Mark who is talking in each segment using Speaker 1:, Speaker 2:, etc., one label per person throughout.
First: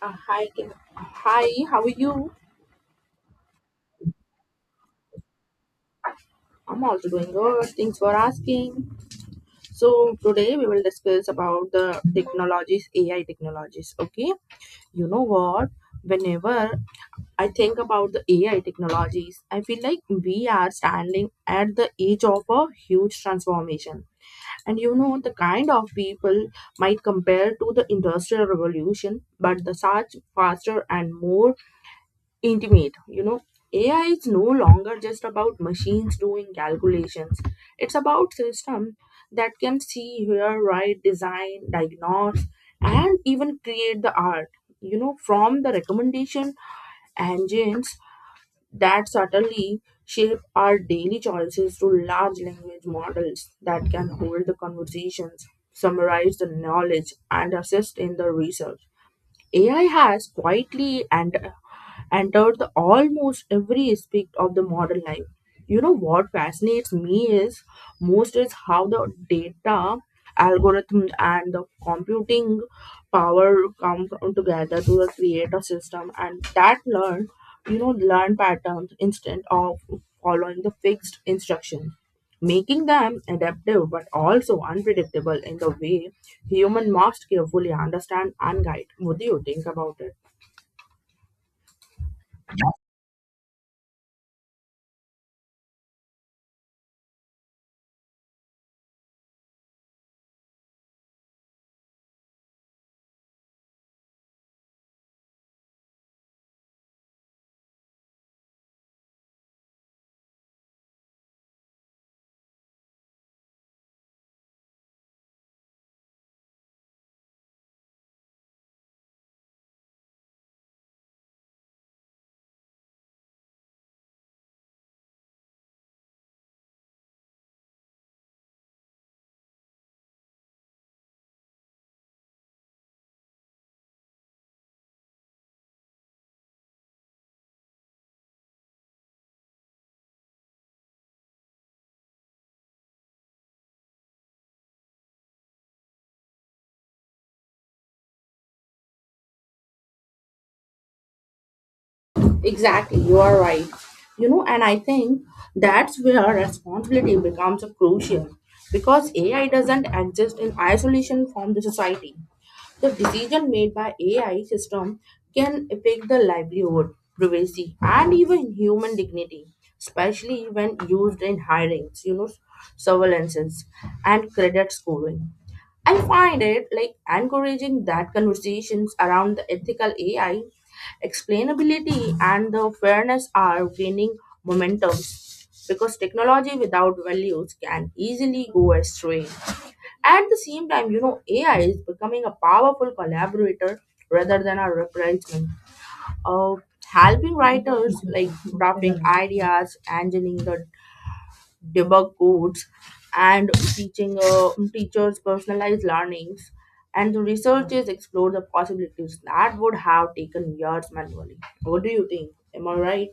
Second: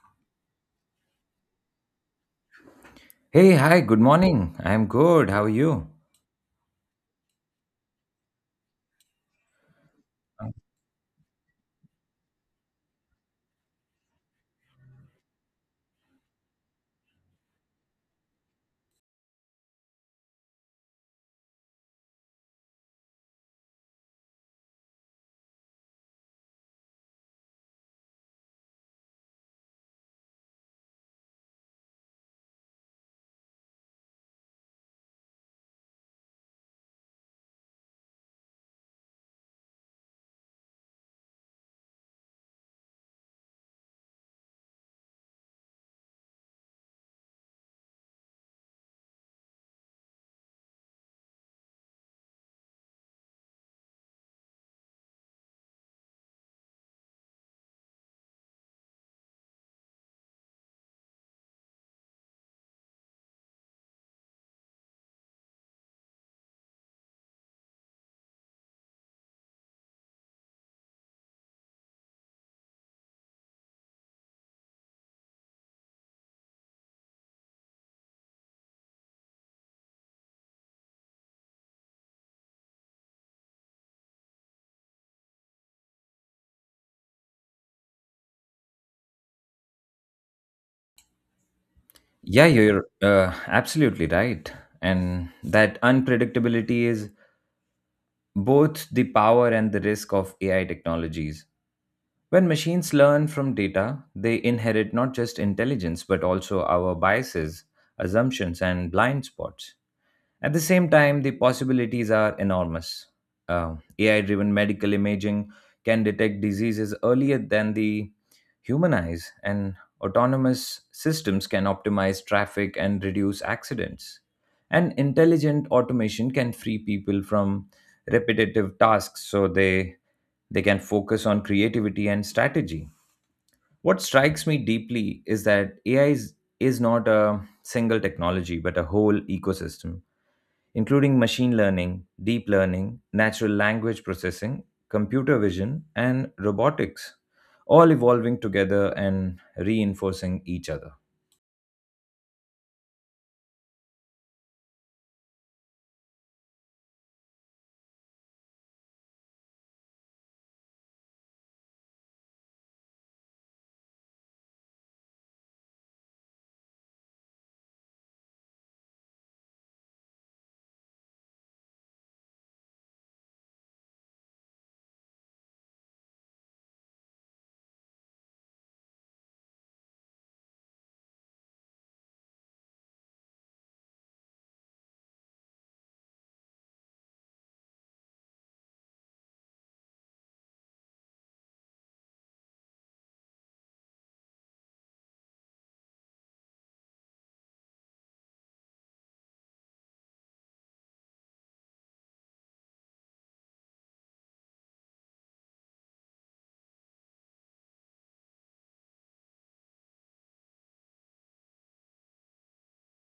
Speaker 1: Hi, Kim. Hi, how are you?
Speaker 2: Hey, hi, good morning. I'm good. How are you?
Speaker 1: I'm also doing good. Thanks for asking. So today we will discuss about the technologies, AI technologies. Okay, you know what? Whenever I think about the AI technologies, I feel like we are standing at the edge of a huge transformation. The kind of people might compare to the industrial revolution, but the such faster and more intimate. AI is no longer just about machines doing calculations. It's about system that can see, hear, write, design, diagnose, and even create the art. From the recommendation engines that subtly shape our daily choices to large language models that can hold the conversations, summarize the knowledge, and assist in the research, AI has quietly and entered the almost every aspect of the modern life. You know what fascinates me is most is how the data, algorithm, and the computing power come together to the create a system and that learn, learn patterns instead of following the fixed instructions, making them adaptive but also unpredictable in the way human must carefully understand and guide. What do you think about it?
Speaker 2: Yeah, you're absolutely right. And that unpredictability is both the power and the risk of AI technologies. When machines learn from data, they inherit not just intelligence, but also our biases, assumptions, and blind spots. At the same time, the possibilities are enormous. AI driven medical imaging can detect diseases earlier than the human eyes, and autonomous systems can optimize traffic and reduce accidents. And intelligent automation can free people from repetitive tasks so they can focus on creativity and strategy. What strikes me deeply is that AI is not a single technology but a whole ecosystem including machine learning, deep learning, natural language processing, computer vision, and robotics, all evolving together and reinforcing each other.
Speaker 1: Exactly, you are right. And I think that's where responsibility becomes crucial, because AI doesn't exist in isolation from the society. The decision made by AI system can affect the livelihood, privacy, and even human dignity, especially when used in hirings, surveillances, and credit scoring. I find it like encouraging that conversations around the ethical AI, explainability, and the fairness are gaining momentum, because technology without values can easily go astray. At the same time, AI is becoming a powerful collaborator rather than a replacement of, helping writers like drafting ideas, engineering the debug codes, and teaching teachers personalized learnings. And the researchers explore the possibilities that would have taken years manually. What do you think? Am I right?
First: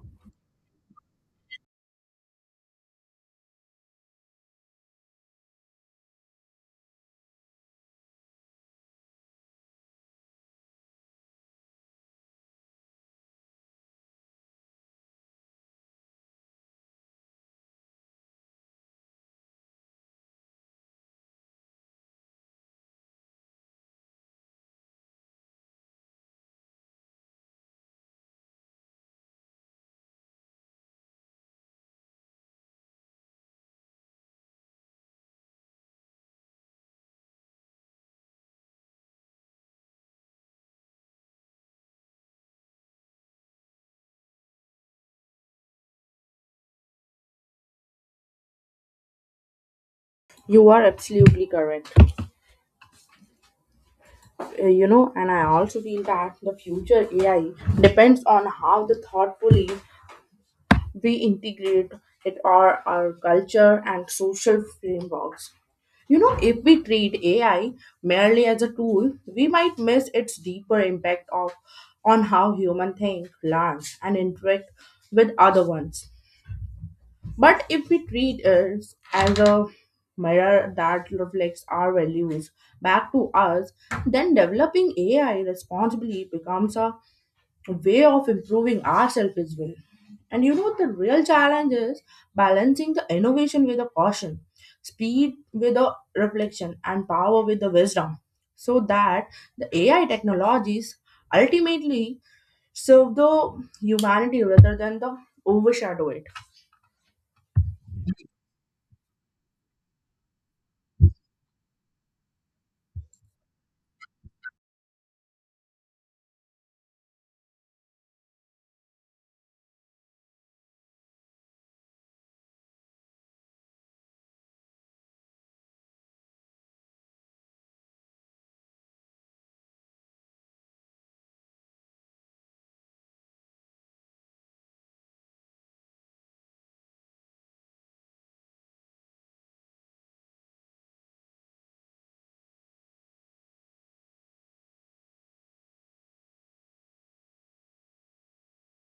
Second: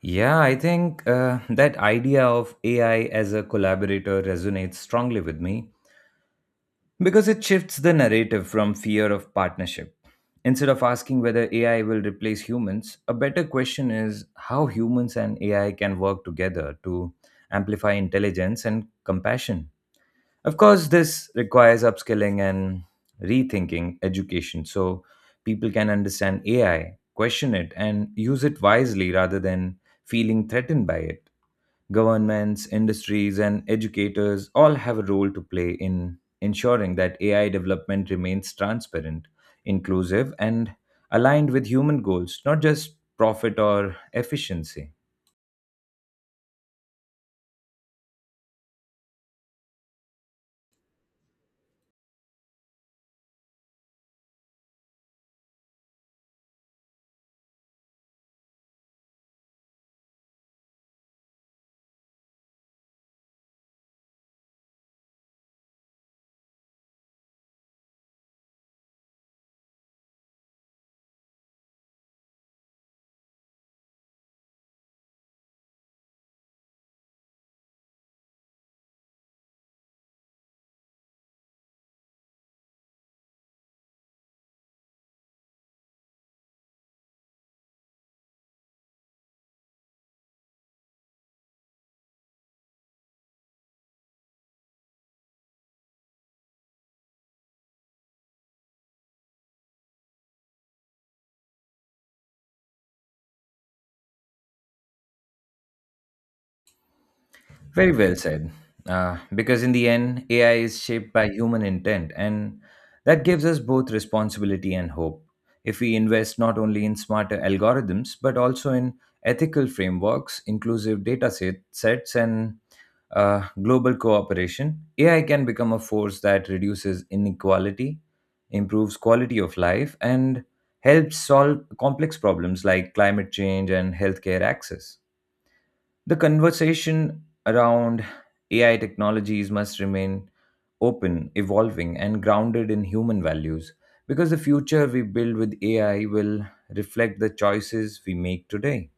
Speaker 2: Yeah, I think that idea of AI as a collaborator resonates strongly with me because it shifts the narrative from fear of partnership. Instead of asking whether AI will replace humans, a better question is how humans and AI can work together to amplify intelligence and compassion. Of course, this requires upskilling and rethinking education so people can understand AI, question it, and use it wisely rather than feeling threatened by it. Governments, industries, and educators all have a role to play in ensuring that AI development remains transparent, inclusive, and aligned with human goals, not just profit or efficiency.
Speaker 1: You are absolutely correct. And I also feel that the future AI depends on how the thoughtfully we integrate it our culture and social frameworks. If we treat AI merely as a tool, we might miss its deeper impact of on how human think, learn, and interact with other ones. But if we treat it as a mirror that reflects our values back to us, then developing AI responsibly becomes a way of improving ourselves as well. And the real challenge is balancing the innovation with the caution, speed with the reflection, and power with the wisdom, so that the AI technologies ultimately serve the humanity rather than the overshadow it.
Speaker 2: Very well said. Because in the end, AI is shaped by human intent, and that gives us both responsibility and hope. If we invest not only in smarter algorithms, but also in ethical frameworks, inclusive data set, sets, and global cooperation, AI can become a force that reduces inequality, improves quality of life, and helps solve complex problems like climate change and healthcare access. The conversation around AI technologies must remain open, evolving, and grounded in human values because the future we build with AI will reflect the choices we make today.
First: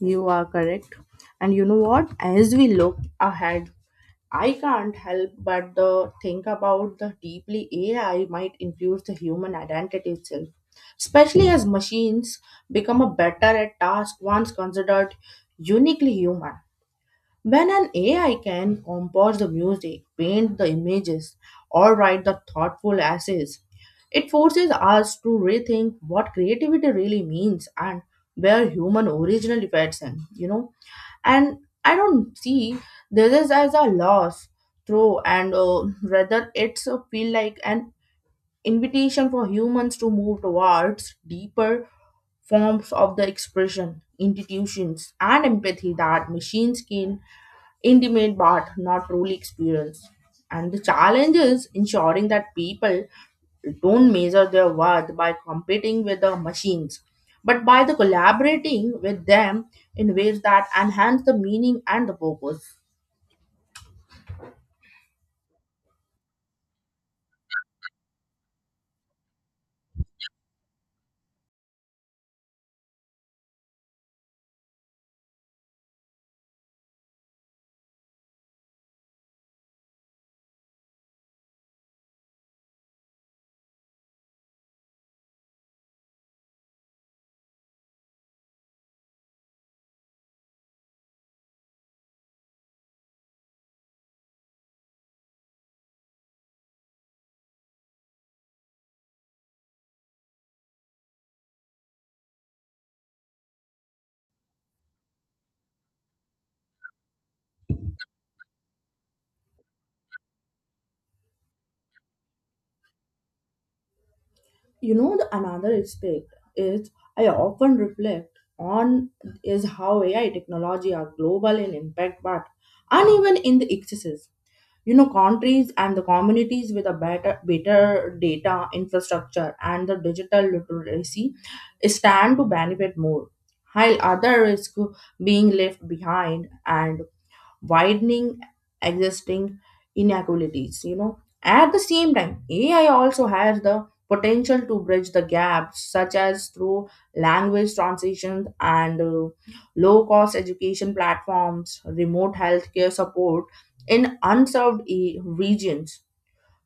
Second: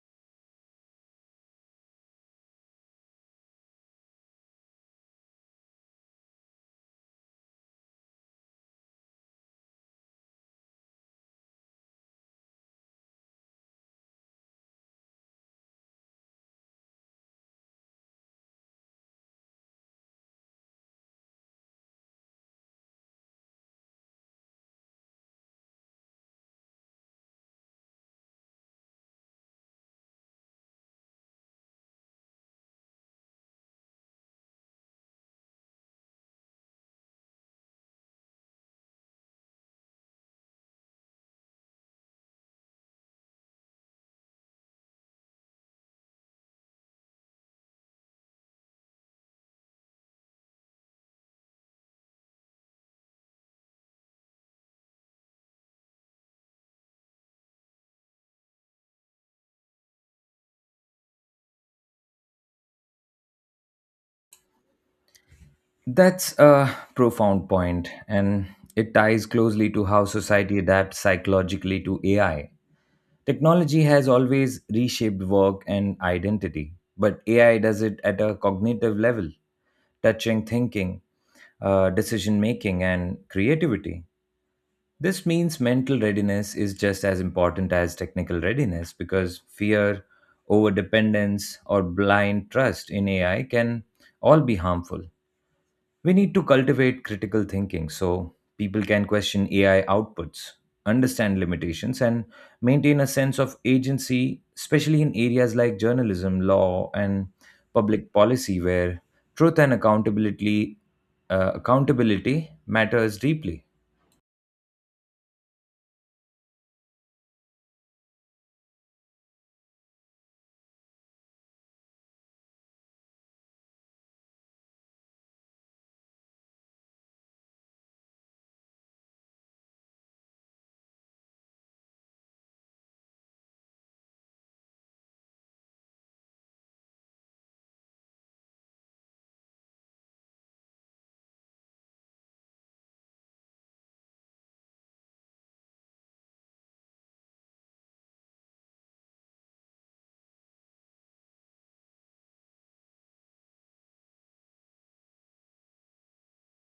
Speaker 1: You are correct. And you know what? As we look ahead, I can't help but the think about the deeply AI might influence the human identity itself, especially as machines become a better at task once considered uniquely human. When an AI can compose the music, paint the images, or write the thoughtful essays, it forces us to rethink what creativity really means and where human original fits in. And I don't see this is as a loss, throw, and rather it's a feel like an invitation for humans to move towards deeper forms of the expression, institutions, and empathy that machines can intimate but not truly experienced. And the challenge is ensuring that people don't measure their worth by competing with the machines, but by the collaborating with them in ways that enhance the meaning and the purpose.
Speaker 2: That's a profound point, and it ties closely to how society adapts psychologically to AI. Technology has always reshaped work and identity, but AI does it at a cognitive level, touching thinking, decision making, and creativity. This means mental readiness is just as important as technical readiness because fear, overdependence, or blind trust in AI can all be harmful. We need to cultivate critical thinking so people can question AI outputs, understand limitations, and maintain a sense of agency, especially in areas like journalism, law, and public policy, where truth and accountability matters deeply.
Speaker 1: You know, the another aspect is I often reflect on is how AI technology are global in impact, but uneven in the excesses. Countries and the communities with a better data infrastructure and the digital literacy stand to benefit more, while other risk being left behind and widening existing inequalities. At the same time, AI also has the potential to bridge the gaps, such as through language transitions and low cost education platforms, remote healthcare support in unserved regions.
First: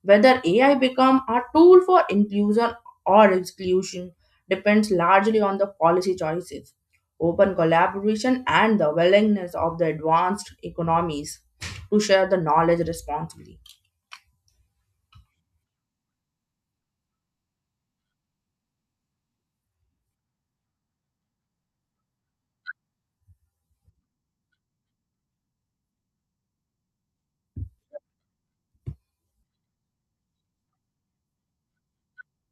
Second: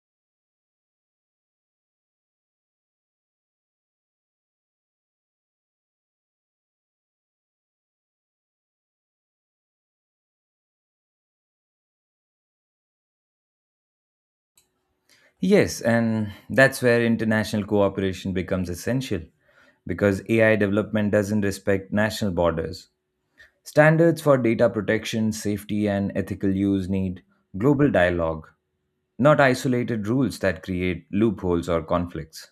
Speaker 1: Whether AI become a tool for inclusion or exclusion depends largely on the policy choices, open collaboration, and the willingness of the advanced economies to share the knowledge responsibly.
Speaker 2: Yes, and that's where international cooperation becomes essential because AI development doesn't respect national borders. Standards for data protection, safety, and ethical use need global dialogue, not isolated rules that create loopholes or conflicts.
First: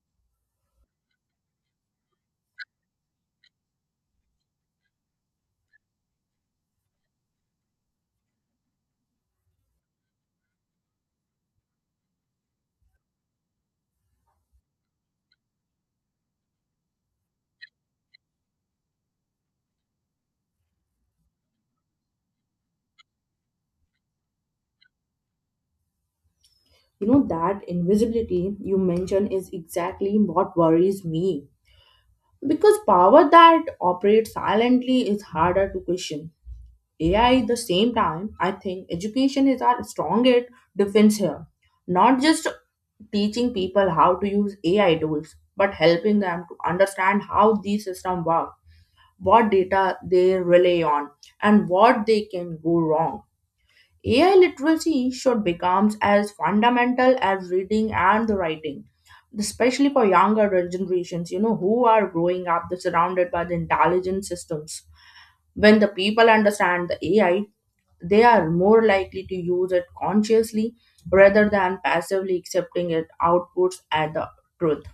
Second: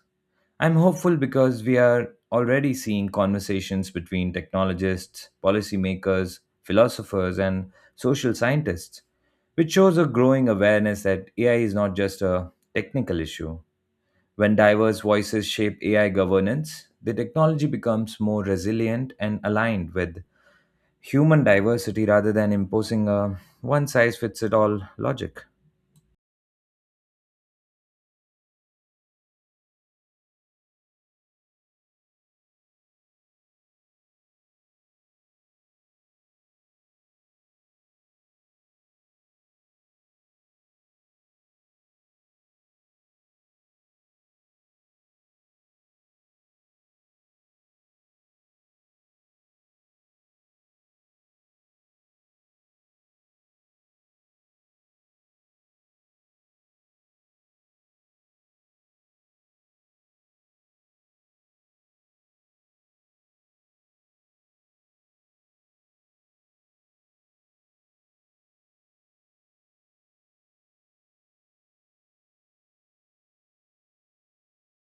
Speaker 2: I'm hopeful because we are already seeing conversations between technologists, policymakers, philosophers, and social scientists, which shows a growing awareness that AI is not just a technical issue. When diverse voices shape AI governance, the technology becomes more resilient and aligned with human diversity rather than imposing a one size fits it all logic.
Speaker 1: You know, that invisibility you mentioned is exactly what worries me. Because power that operates silently is harder to question. AI, at the same time, I think education is our strongest defense here. Not just teaching people how to use AI tools, but helping them to understand how these systems work, what data they rely on, and what they can go wrong. AI literacy should become as fundamental as reading and the writing, especially for younger generations, who are growing up they're surrounded by the intelligent systems. When the people understand the AI, they are more likely to use it consciously rather than passively accepting its outputs as the truth.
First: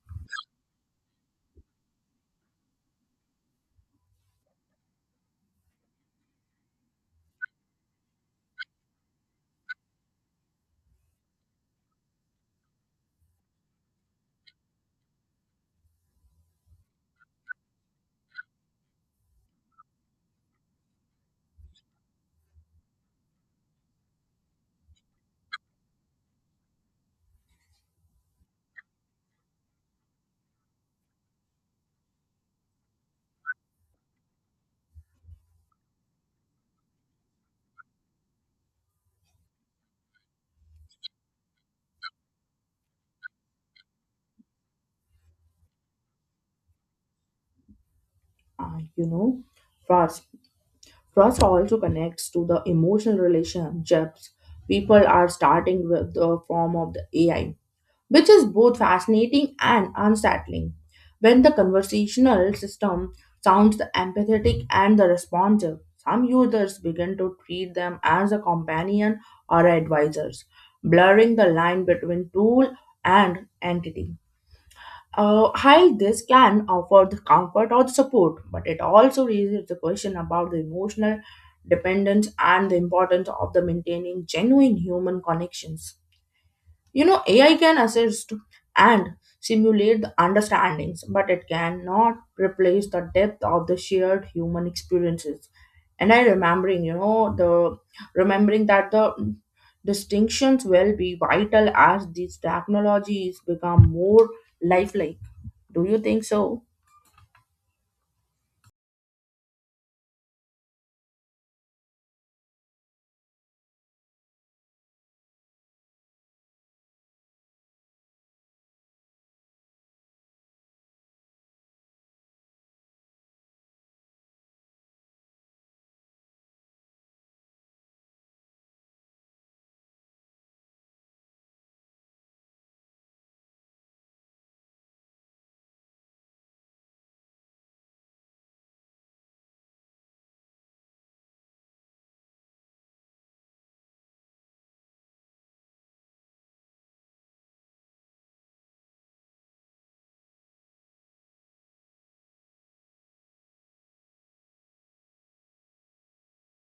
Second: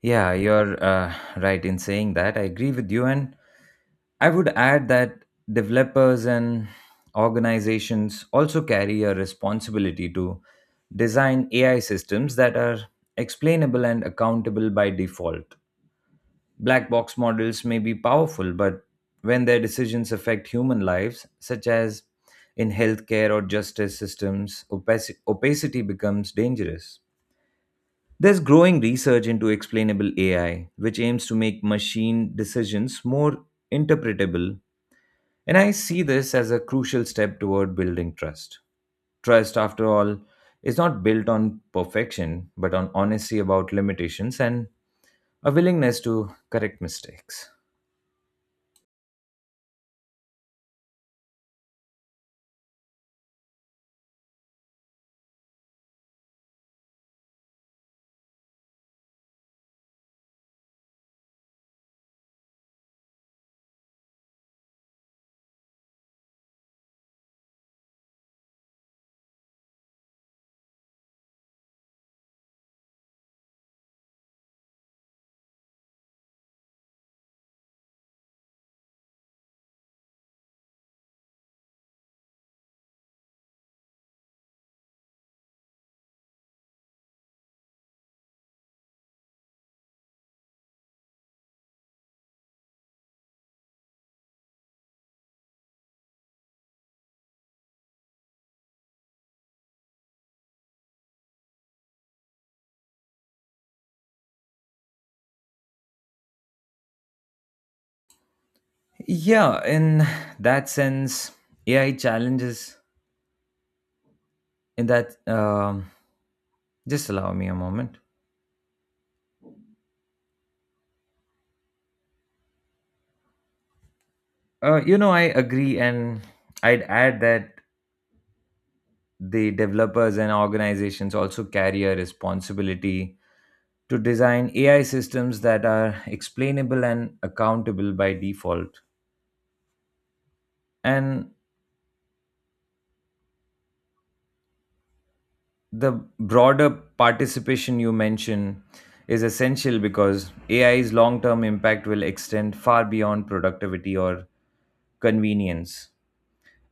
Speaker 2: Yeah, you're right in saying that. I agree with you. And I would add that developers and organizations also carry a responsibility to design AI systems that are explainable and accountable by default. Black box models may be powerful, but when their decisions affect human lives, such as in healthcare or justice systems, opacity becomes dangerous. There's growing research into explainable AI, which aims to make machine decisions more interpretable. And I see this as a crucial step toward building trust. Trust, after all, is not built on perfection, but on honesty about limitations and a willingness to correct mistakes.
Speaker 1: Uh, you know, Trust. Trust also connects to the emotional relationships people are starting with the form of the AI, which is both fascinating and unsettling. When the conversational system sounds the empathetic and the responsive, some users begin to treat them as a companion or advisors, blurring the line between tool and entity. While this can offer the comfort or the support, but it also raises the question about the emotional dependence and the importance of the maintaining genuine human connections. You know, AI can assist and simulate the understandings, but it cannot replace the depth of the shared human experiences. And I remembering, you know, the remembering that the distinctions will be vital as these technologies become more lifelike. Do you think so?
Speaker 2: Yeah, in that sense, AI challenges in that. Just allow me a moment. I agree, and I'd add that the developers and organizations also carry a responsibility to design AI systems that are explainable and accountable by default. And the broader participation you mention is essential because AI's long term impact will extend far beyond productivity or convenience.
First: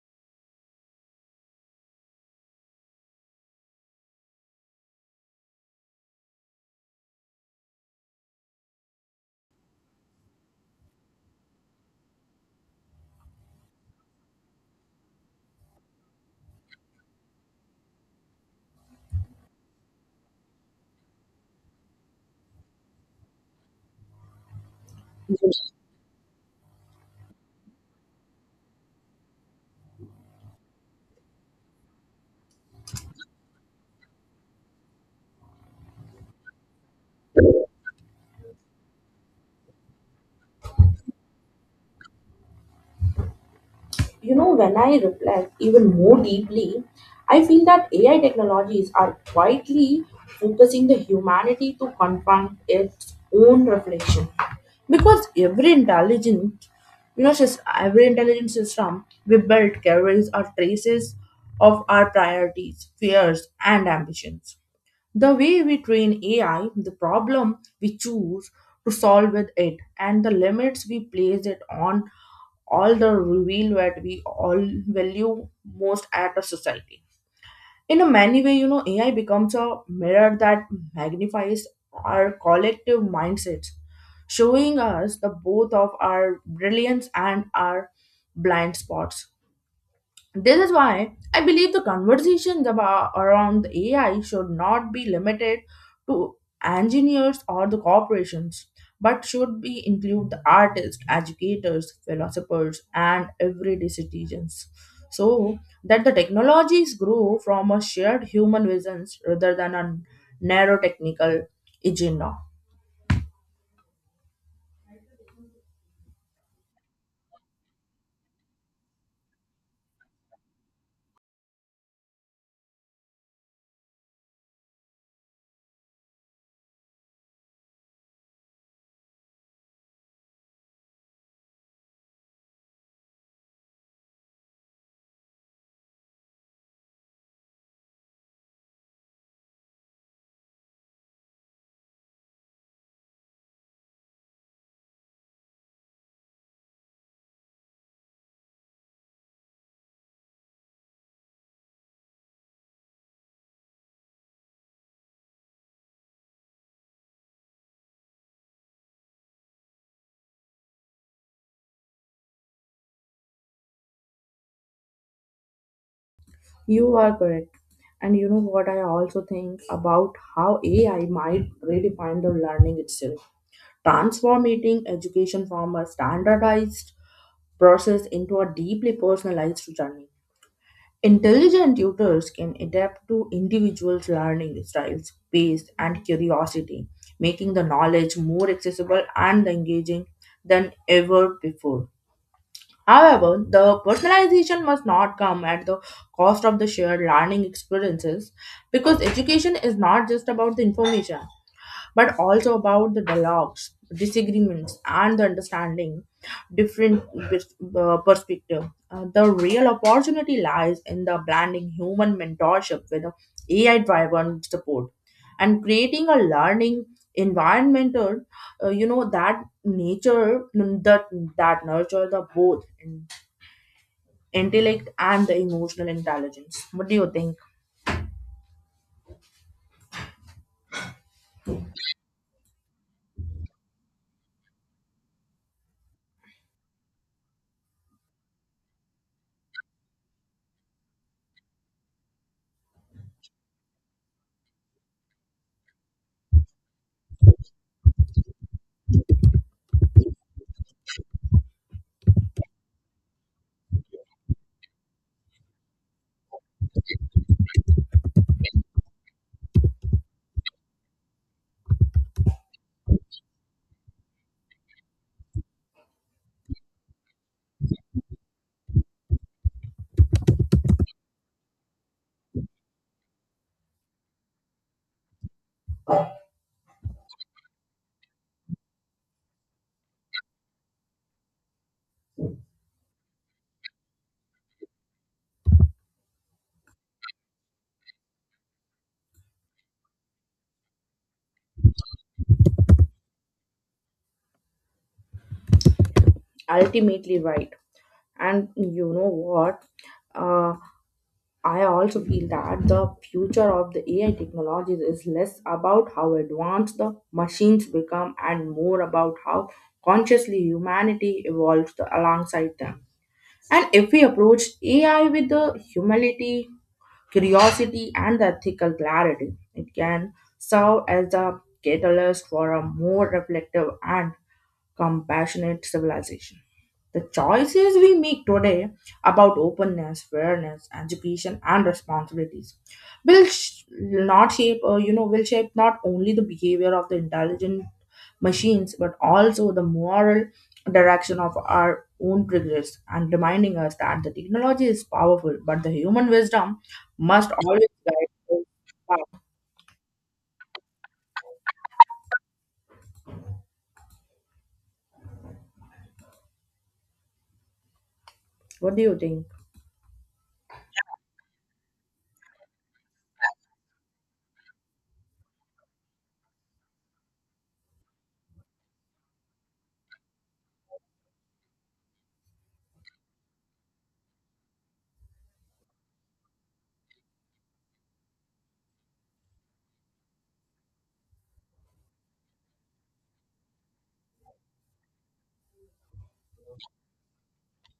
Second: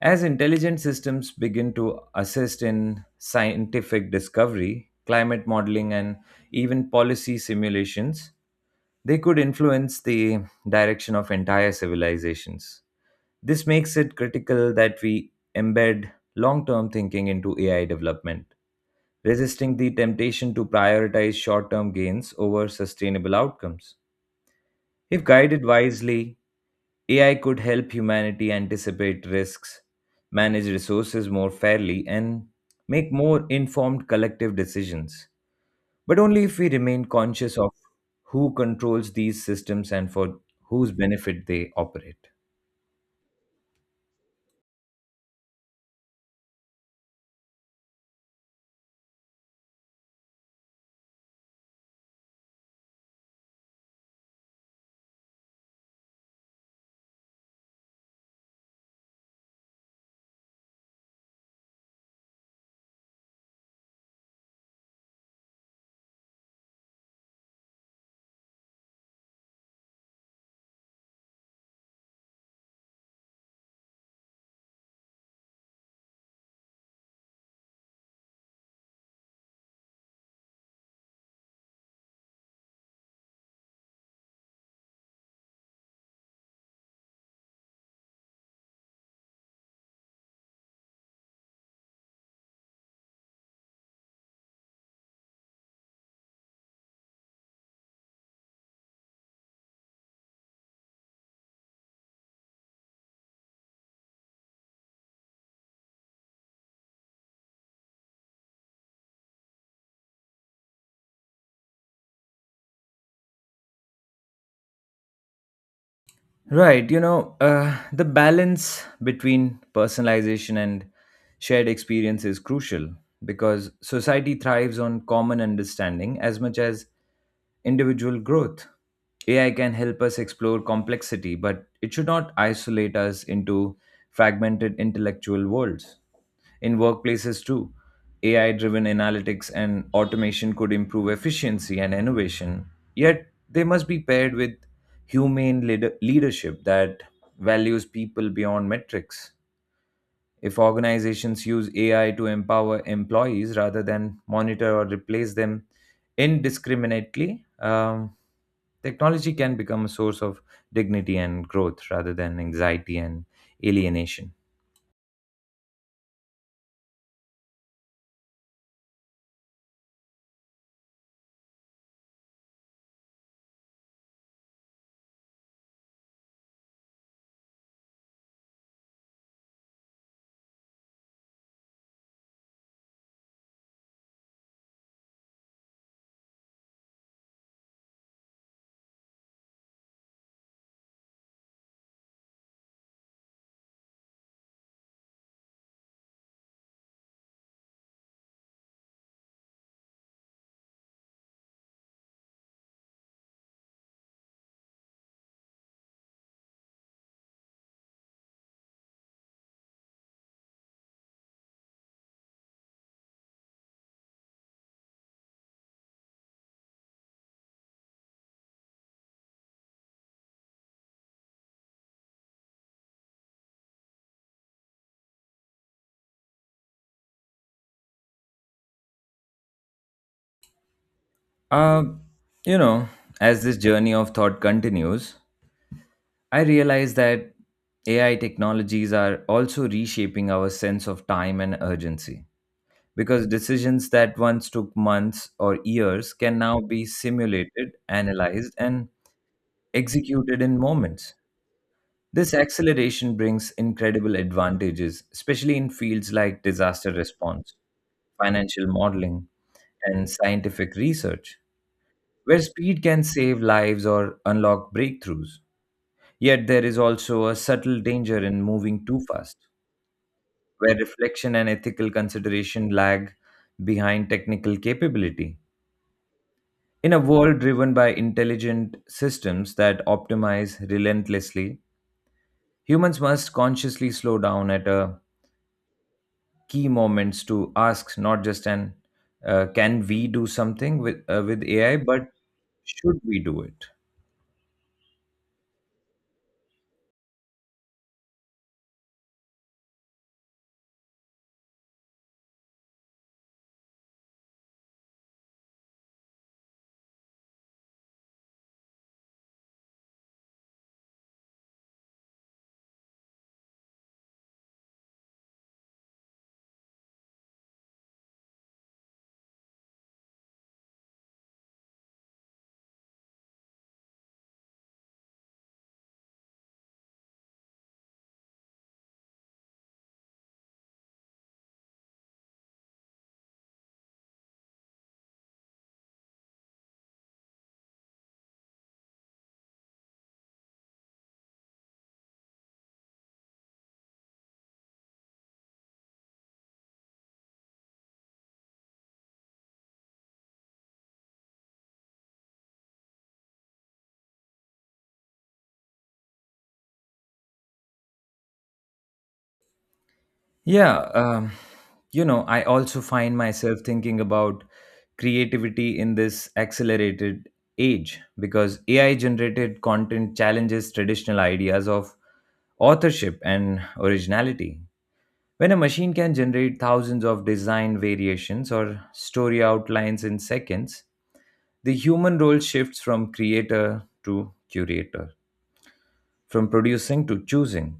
Speaker 2: As intelligent systems begin to assist in scientific discovery, climate modeling, and even policy simulations, they could influence the direction of entire civilizations. This makes it critical that we embed long term thinking into AI development, resisting the temptation to prioritize short term gains over sustainable outcomes. If guided wisely, AI could help humanity anticipate risks, manage resources more fairly, and make more informed collective decisions. But only if we remain conscious of who controls these systems and for whose benefit they operate.
Speaker 1: You know, when I reflect even more deeply, I feel that AI technologies are quietly focusing the humanity to confront its own reflection. Because every intelligent, every intelligent system we build carries our traces of our priorities, fears, and ambitions, the way we train AI, the problem we choose to solve with it, and the limits we place it on all the reveal that we all value most at a society. In a many way, AI becomes a mirror that magnifies our collective mindsets, showing us the both of our brilliance and our blind spots. This is why I believe the conversations about around the AI should not be limited to engineers or the corporations, but should be include the artists, educators, philosophers, and everyday citizens. So that the technologies grow from a shared human visions rather than a narrow technical agenda.
Speaker 2: Right, the balance between personalization and shared experience is crucial because society thrives on common understanding as much as individual growth. AI can help us explore complexity, but it should not isolate us into fragmented intellectual worlds. In workplaces, too, AI driven analytics and automation could improve efficiency and innovation, yet they must be paired with leadership that values people beyond metrics. If organizations use AI to empower employees rather than monitor or replace them indiscriminately, technology can become a source of dignity and growth rather than anxiety and alienation.
Speaker 1: You are correct. And you know what, I also think about how AI might redefine the learning itself, transforming education from a standardized process into a deeply personalized journey. Intelligent tutors can adapt to individuals' learning styles, pace, and curiosity, making the knowledge more accessible and engaging than ever before. However, the personalization must not come at the cost of the shared learning experiences, because education is not just about the information, but also about the dialogues, disagreements, and the understanding different perspective. The real opportunity lies in the blending human mentorship with AI driven support and creating a learning environment that nature that nurture the both intellect and the emotional intelligence. What do you think?
Speaker 2: Uh, you know, as this journey of thought continues, I realize that AI technologies are also reshaping our sense of time and urgency, because decisions that once took months or years can now be simulated, analyzed, and executed in moments. This acceleration brings incredible advantages, especially in fields like disaster response, financial modeling, and scientific research, where speed can save lives or unlock breakthroughs. Yet there is also a subtle danger in moving too fast, where reflection and ethical consideration lag behind technical capability. In a world driven by intelligent systems that optimize relentlessly, humans must consciously slow down at a key moments to ask not just an can we do something with AI, but should we do it?
Speaker 1: Ultimately right. And you know what uh, I also feel that the future of the AI technologies is less about how advanced the machines become and more about how consciously humanity evolves alongside them. And if we approach AI with the humility, curiosity, and the ethical clarity, it can serve as a catalyst for a more reflective and compassionate civilization. The choices we make today about openness, fairness, education, and responsibilities will sh- not shape, you know, will shape not only the behavior of the intelligent machines but also the moral direction of our own progress, and reminding us that the technology is powerful, but the human wisdom must always guide us. What do you think?
Speaker 2: Yeah, I also find myself thinking about creativity in this accelerated age because AI generated content challenges traditional ideas of authorship and originality. When a machine can generate thousands of design variations or story outlines in seconds, the human role shifts from creator to curator, from producing to choosing.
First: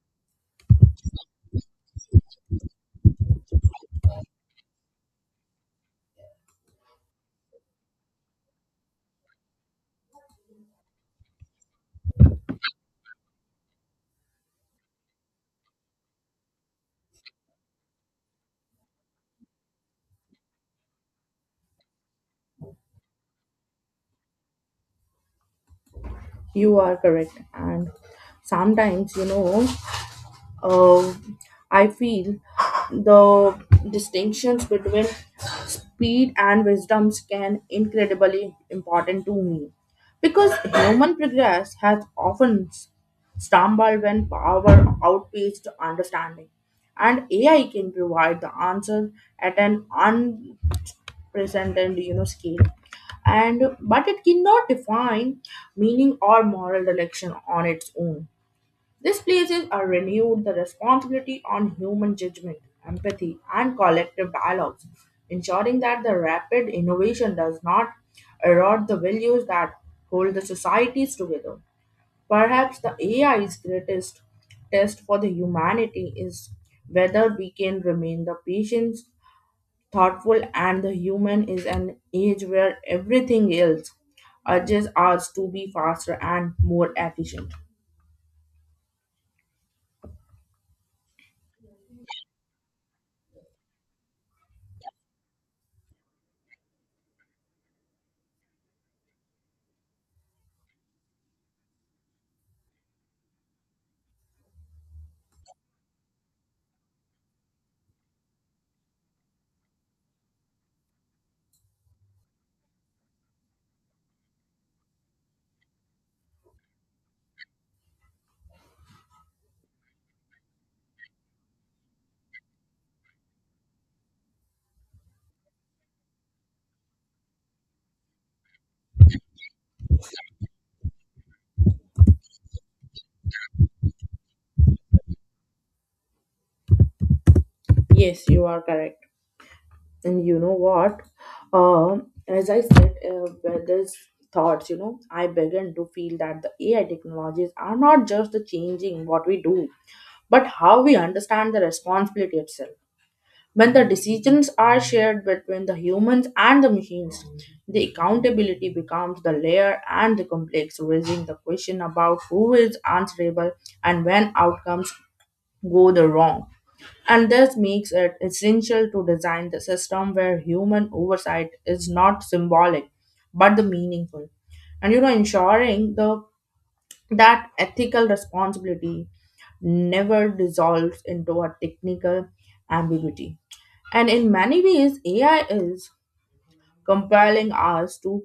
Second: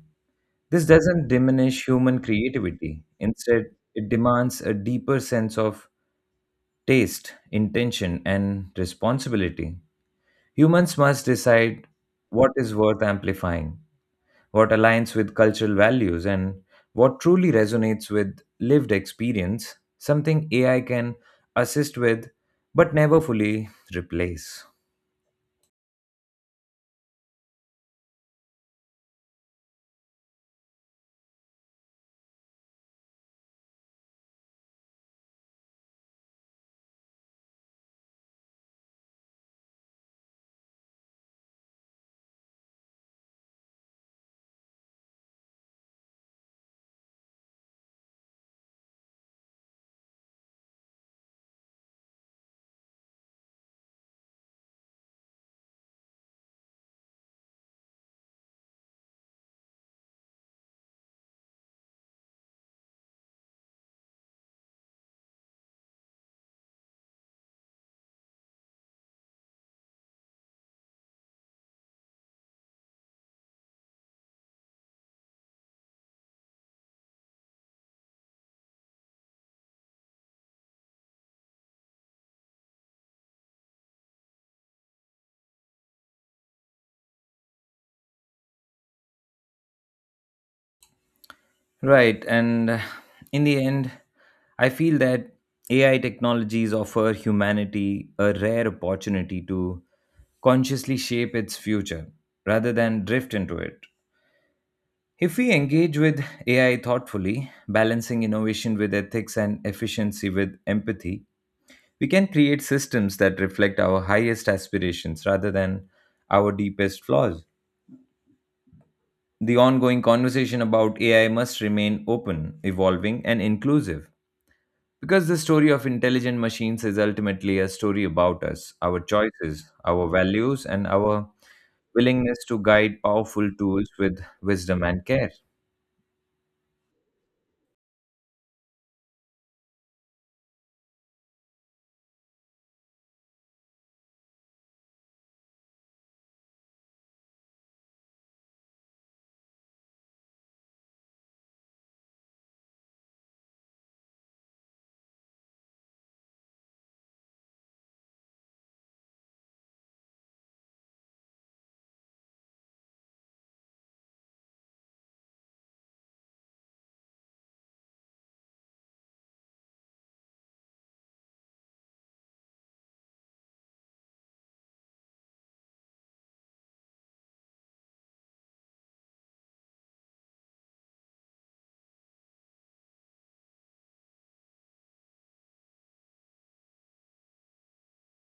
Speaker 2: This doesn't diminish human creativity. Instead, it demands a deeper sense of taste, intention, and responsibility. Humans must decide what is worth amplifying, what aligns with cultural values, and what truly resonates with lived experience, something AI can assist with but never fully replace.
Speaker 1: You are correct. And sometimes uh, I feel the distinctions between speed and wisdoms can incredibly important to me, because human progress has often stumbled when power outpaced understanding. And AI can provide the answer at an unprecedented, scale, and but it cannot define meaning or moral direction on its own. These places are renewed the responsibility on human judgment, empathy, and collective dialogues, ensuring that the rapid innovation does not erode the values that hold the societies together. Perhaps the AI's greatest test for the humanity is whether we can remain the patient, thoughtful, and the human is an age where everything else urges us to be faster and more efficient.
Speaker 2: Right, and in the end, I feel that AI technologies offer humanity a rare opportunity to consciously shape its future rather than drift into it. If we engage with AI thoughtfully, balancing innovation with ethics and efficiency with empathy, we can create systems that reflect our highest aspirations rather than our deepest flaws. The ongoing conversation about AI must remain open, evolving, and inclusive because the story of intelligent machines is ultimately a story about us, our choices, our values, and our willingness to guide powerful tools with wisdom and care.
Speaker 1: Yes, you are correct. And you know what? As I said, with these thoughts, I began to feel that the AI technologies are not just the changing what we do, but how we understand the responsibility itself. When the decisions are shared between the humans and the machines, the accountability becomes the layer and the complex, raising the question about who is answerable and when outcomes go the wrong. And this makes it essential to design the system where human oversight is not symbolic but the meaningful. Ensuring the that ethical responsibility never dissolves into a technical ambiguity. And in many ways, AI is compelling us to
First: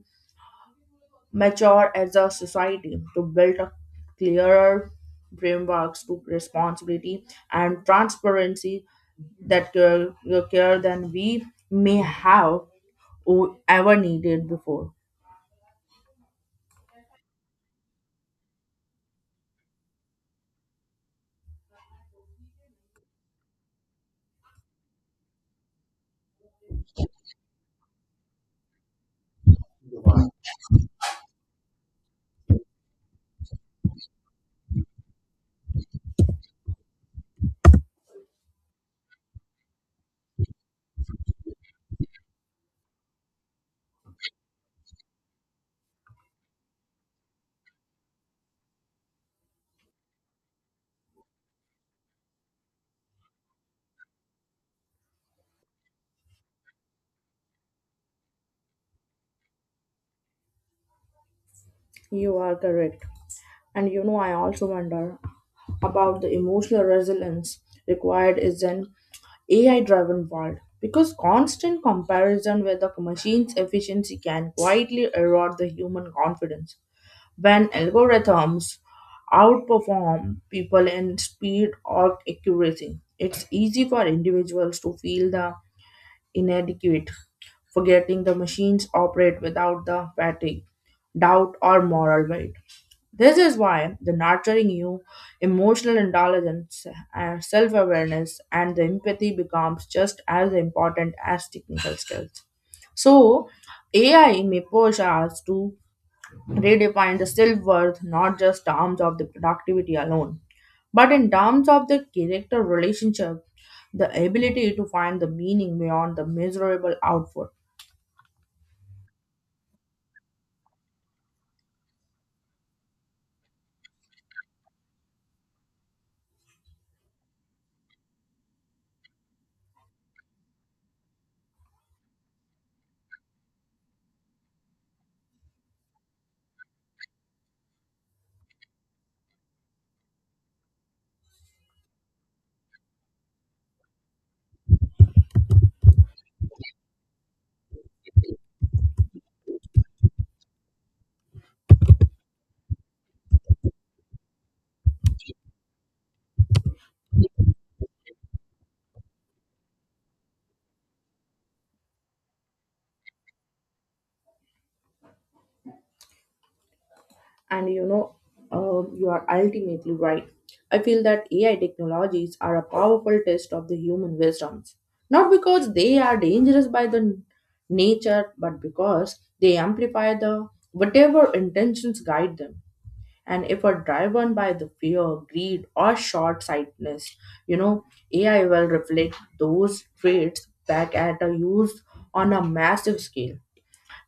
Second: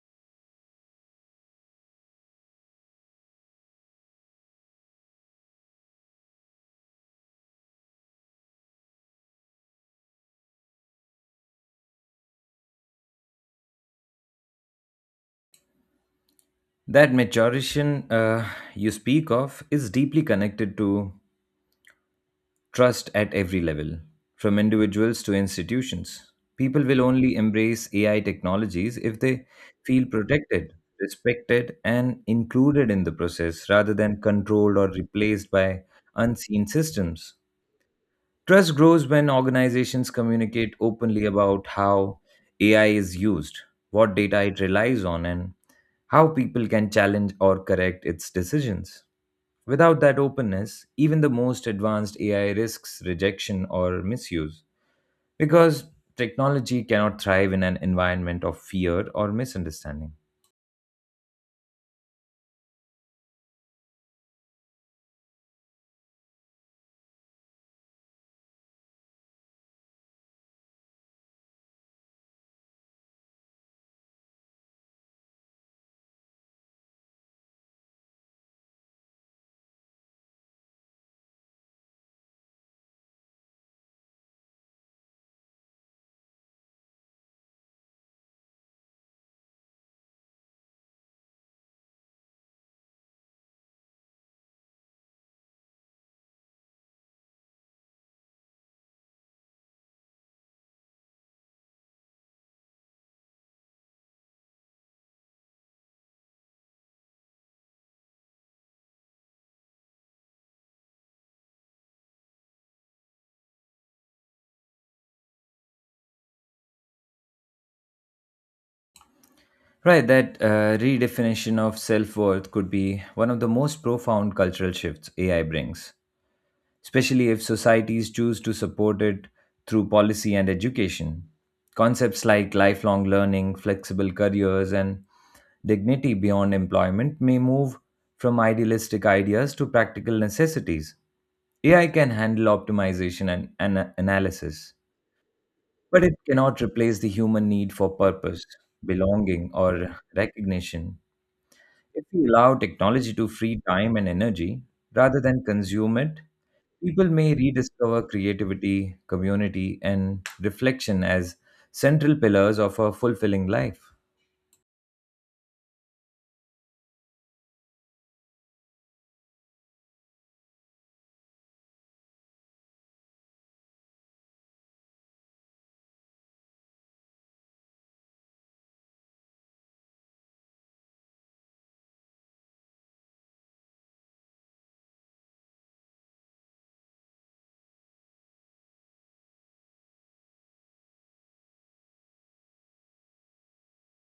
Speaker 1: mature as a society, to build a clearer frameworks to responsibility and transparency that care than we may have ever needed before.
Speaker 2: That maturation you speak of is deeply connected to trust at every level, from individuals to institutions. People will only embrace AI technologies if they feel protected, respected, and included in the process rather than controlled or replaced by unseen systems. Trust grows when organizations communicate openly about how AI is used, what data it relies on, and how people can challenge or correct its decisions. Without that openness, even the most advanced AI risks rejection or misuse because technology cannot thrive in an environment of fear or misunderstanding.
Speaker 1: You are correct. And you know, I also wonder about the emotional resilience required is an AI driven world because constant comparison with the machine's efficiency can quietly erode the human confidence. When algorithms outperform people in speed or accuracy, it's easy for individuals to feel the inadequate forgetting the machines operate without the fatigue, doubt, or moral weight. This is why the nurturing you emotional intelligence, self-awareness, and the empathy becomes just as important as technical skills. So, AI may push us to redefine the self-worth not just terms of the productivity alone, but in terms of the character relationship, the ability to find the meaning beyond the miserable output.
Speaker 2: Right, that redefinition of self worth could be one of the most profound cultural shifts AI brings, especially if societies choose to support it through policy and education. Concepts like lifelong learning, flexible careers, and dignity beyond employment may move from idealistic ideas to practical necessities. AI can handle optimization and analysis, but it cannot replace the human need for purpose, belonging, or recognition. If we allow technology to free time and energy rather than consume it, people may rediscover creativity, community, and reflection as central pillars of a fulfilling life.
Speaker 1: And you are ultimately right. I feel that AI technologies are a powerful test of the human wisdoms, not because they are dangerous by the nature, but because they amplify the whatever intentions guide them. And if are driven by the fear, greed or short-sightedness, you know AI will reflect those traits back at a use on a massive scale.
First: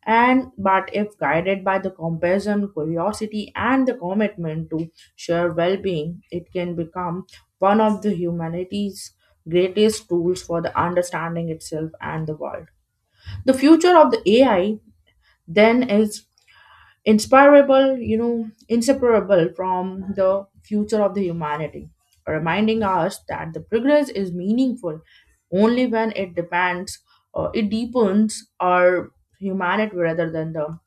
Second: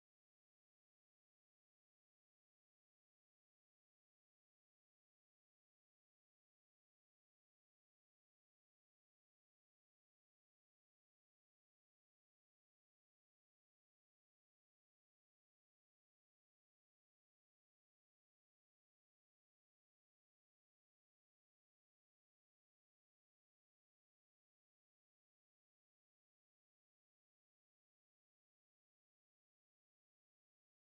Speaker 1: And but if guided by the compassion, curiosity and the commitment to share well-being, it can become one of the humanity's greatest tools for the understanding itself and the world. The future of the AI then is inspirable, inseparable from the future of the humanity, reminding us that the progress is meaningful only when it depends, it deepens our humanity rather than the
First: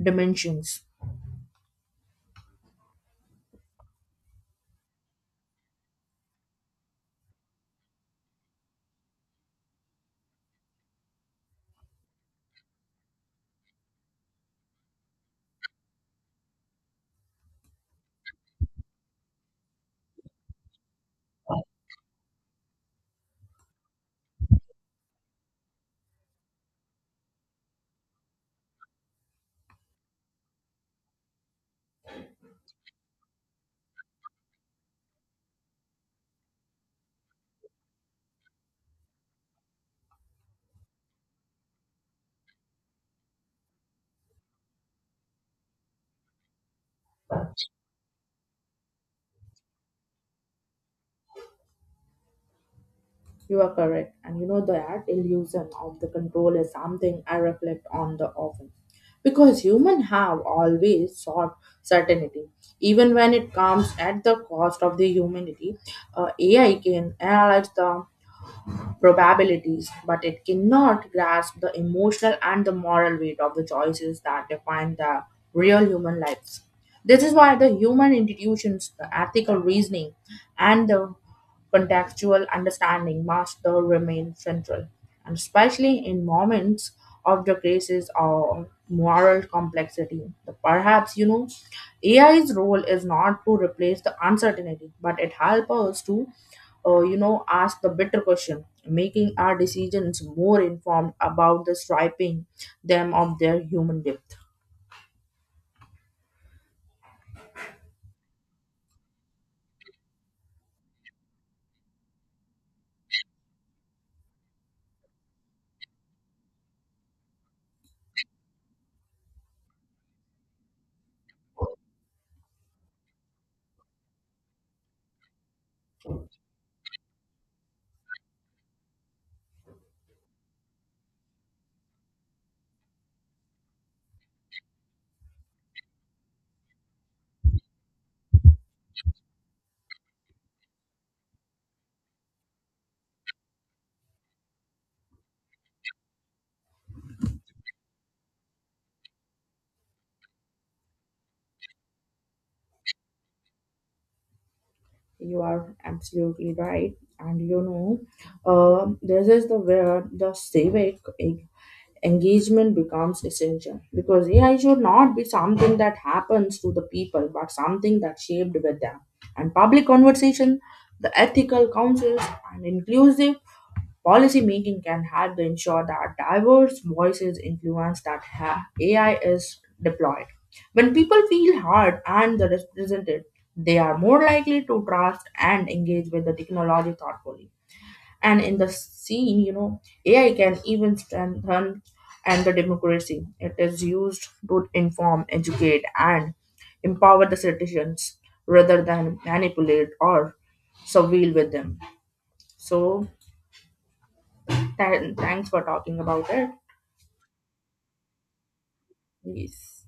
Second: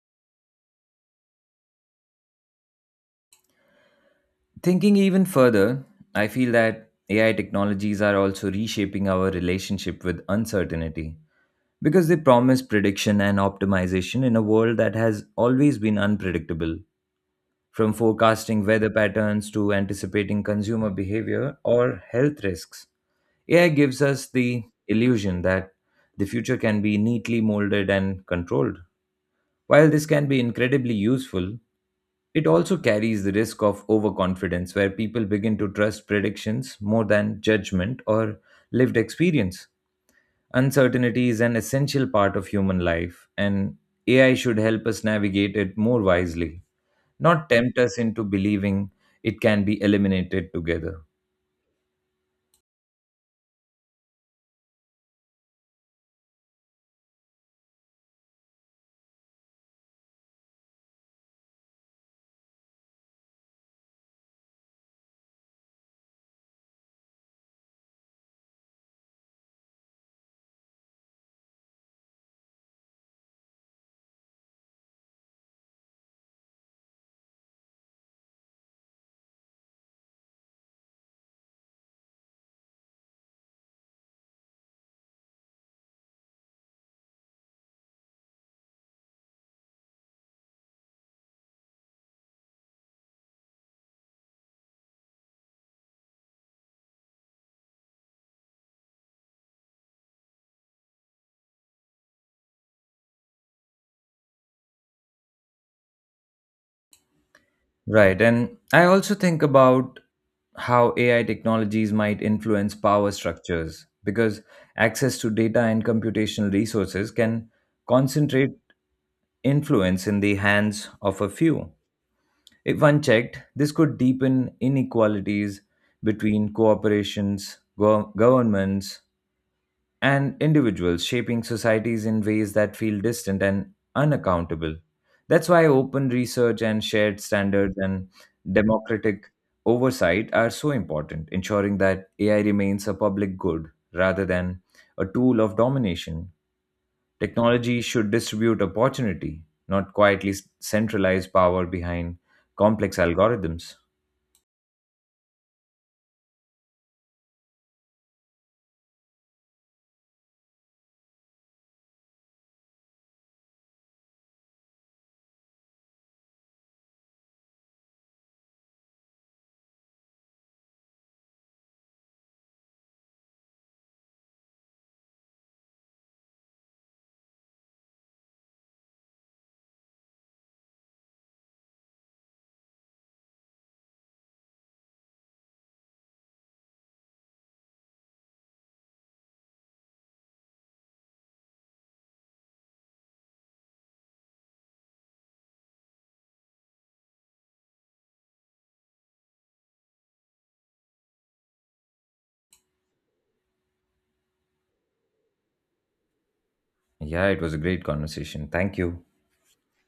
Speaker 1: dimensions.
Speaker 2: Thinking even further, I feel that AI technologies are also reshaping our relationship with uncertainty because they promise prediction and optimization in a world that has always been unpredictable, from forecasting weather patterns to anticipating consumer behavior or health risks. AI gives us the illusion that the future can be neatly molded and controlled. While this can be incredibly useful, it also carries the risk of overconfidence, where people begin to trust predictions more than judgment or lived experience. Uncertainty is an essential part of human life, and AI should help us navigate it more wisely, not tempt us into believing it can be eliminated together.
Speaker 1: You are correct. And you know that illusion of the control is something I reflect on the often. Because humans have always sought certainty. Even when it comes at the cost of the humanity, AI can analyze the probabilities, but it cannot grasp the emotional and the moral weight of the choices that define the real human lives. This is why the human institutions, the ethical reasoning, and the contextual understanding must remain central, and especially in moments of the crisis or moral complexity. Perhaps AI's role is not to replace the uncertainty, but it helps us to ask the better question, making our decisions more informed about the striping them of their human depth.
Speaker 2: Right. And I also think about how AI technologies might influence power structures because access to data and computational resources can concentrate influence in the hands of a few. If unchecked, this could deepen inequalities between corporations, governments, and individuals, shaping societies in ways that feel distant and unaccountable. That's why open research and shared standards and democratic oversight are so important, ensuring that AI remains a public good rather than a tool of domination. Technology should distribute opportunity, not quietly centralize power behind complex algorithms.
Speaker 1: You are absolutely right. And you know, this is the where the civic engagement becomes essential because AI should not be something that happens to the people, but something that shaped with them. And public conversation, the ethical councils, and inclusive policy making can help to ensure that diverse voices influence that AI is deployed. When people feel heard and they're represented, they are more likely to trust and engage with the technology thoughtfully. And in the scene, you know, AI can even strengthen and the democracy. It is used to inform, educate, and empower the citizens rather than manipulate or surveil with them. So, thanks for talking about it.
Speaker 2: Yeah, it was a great conversation. Thank you.
Speaker 1: Yes.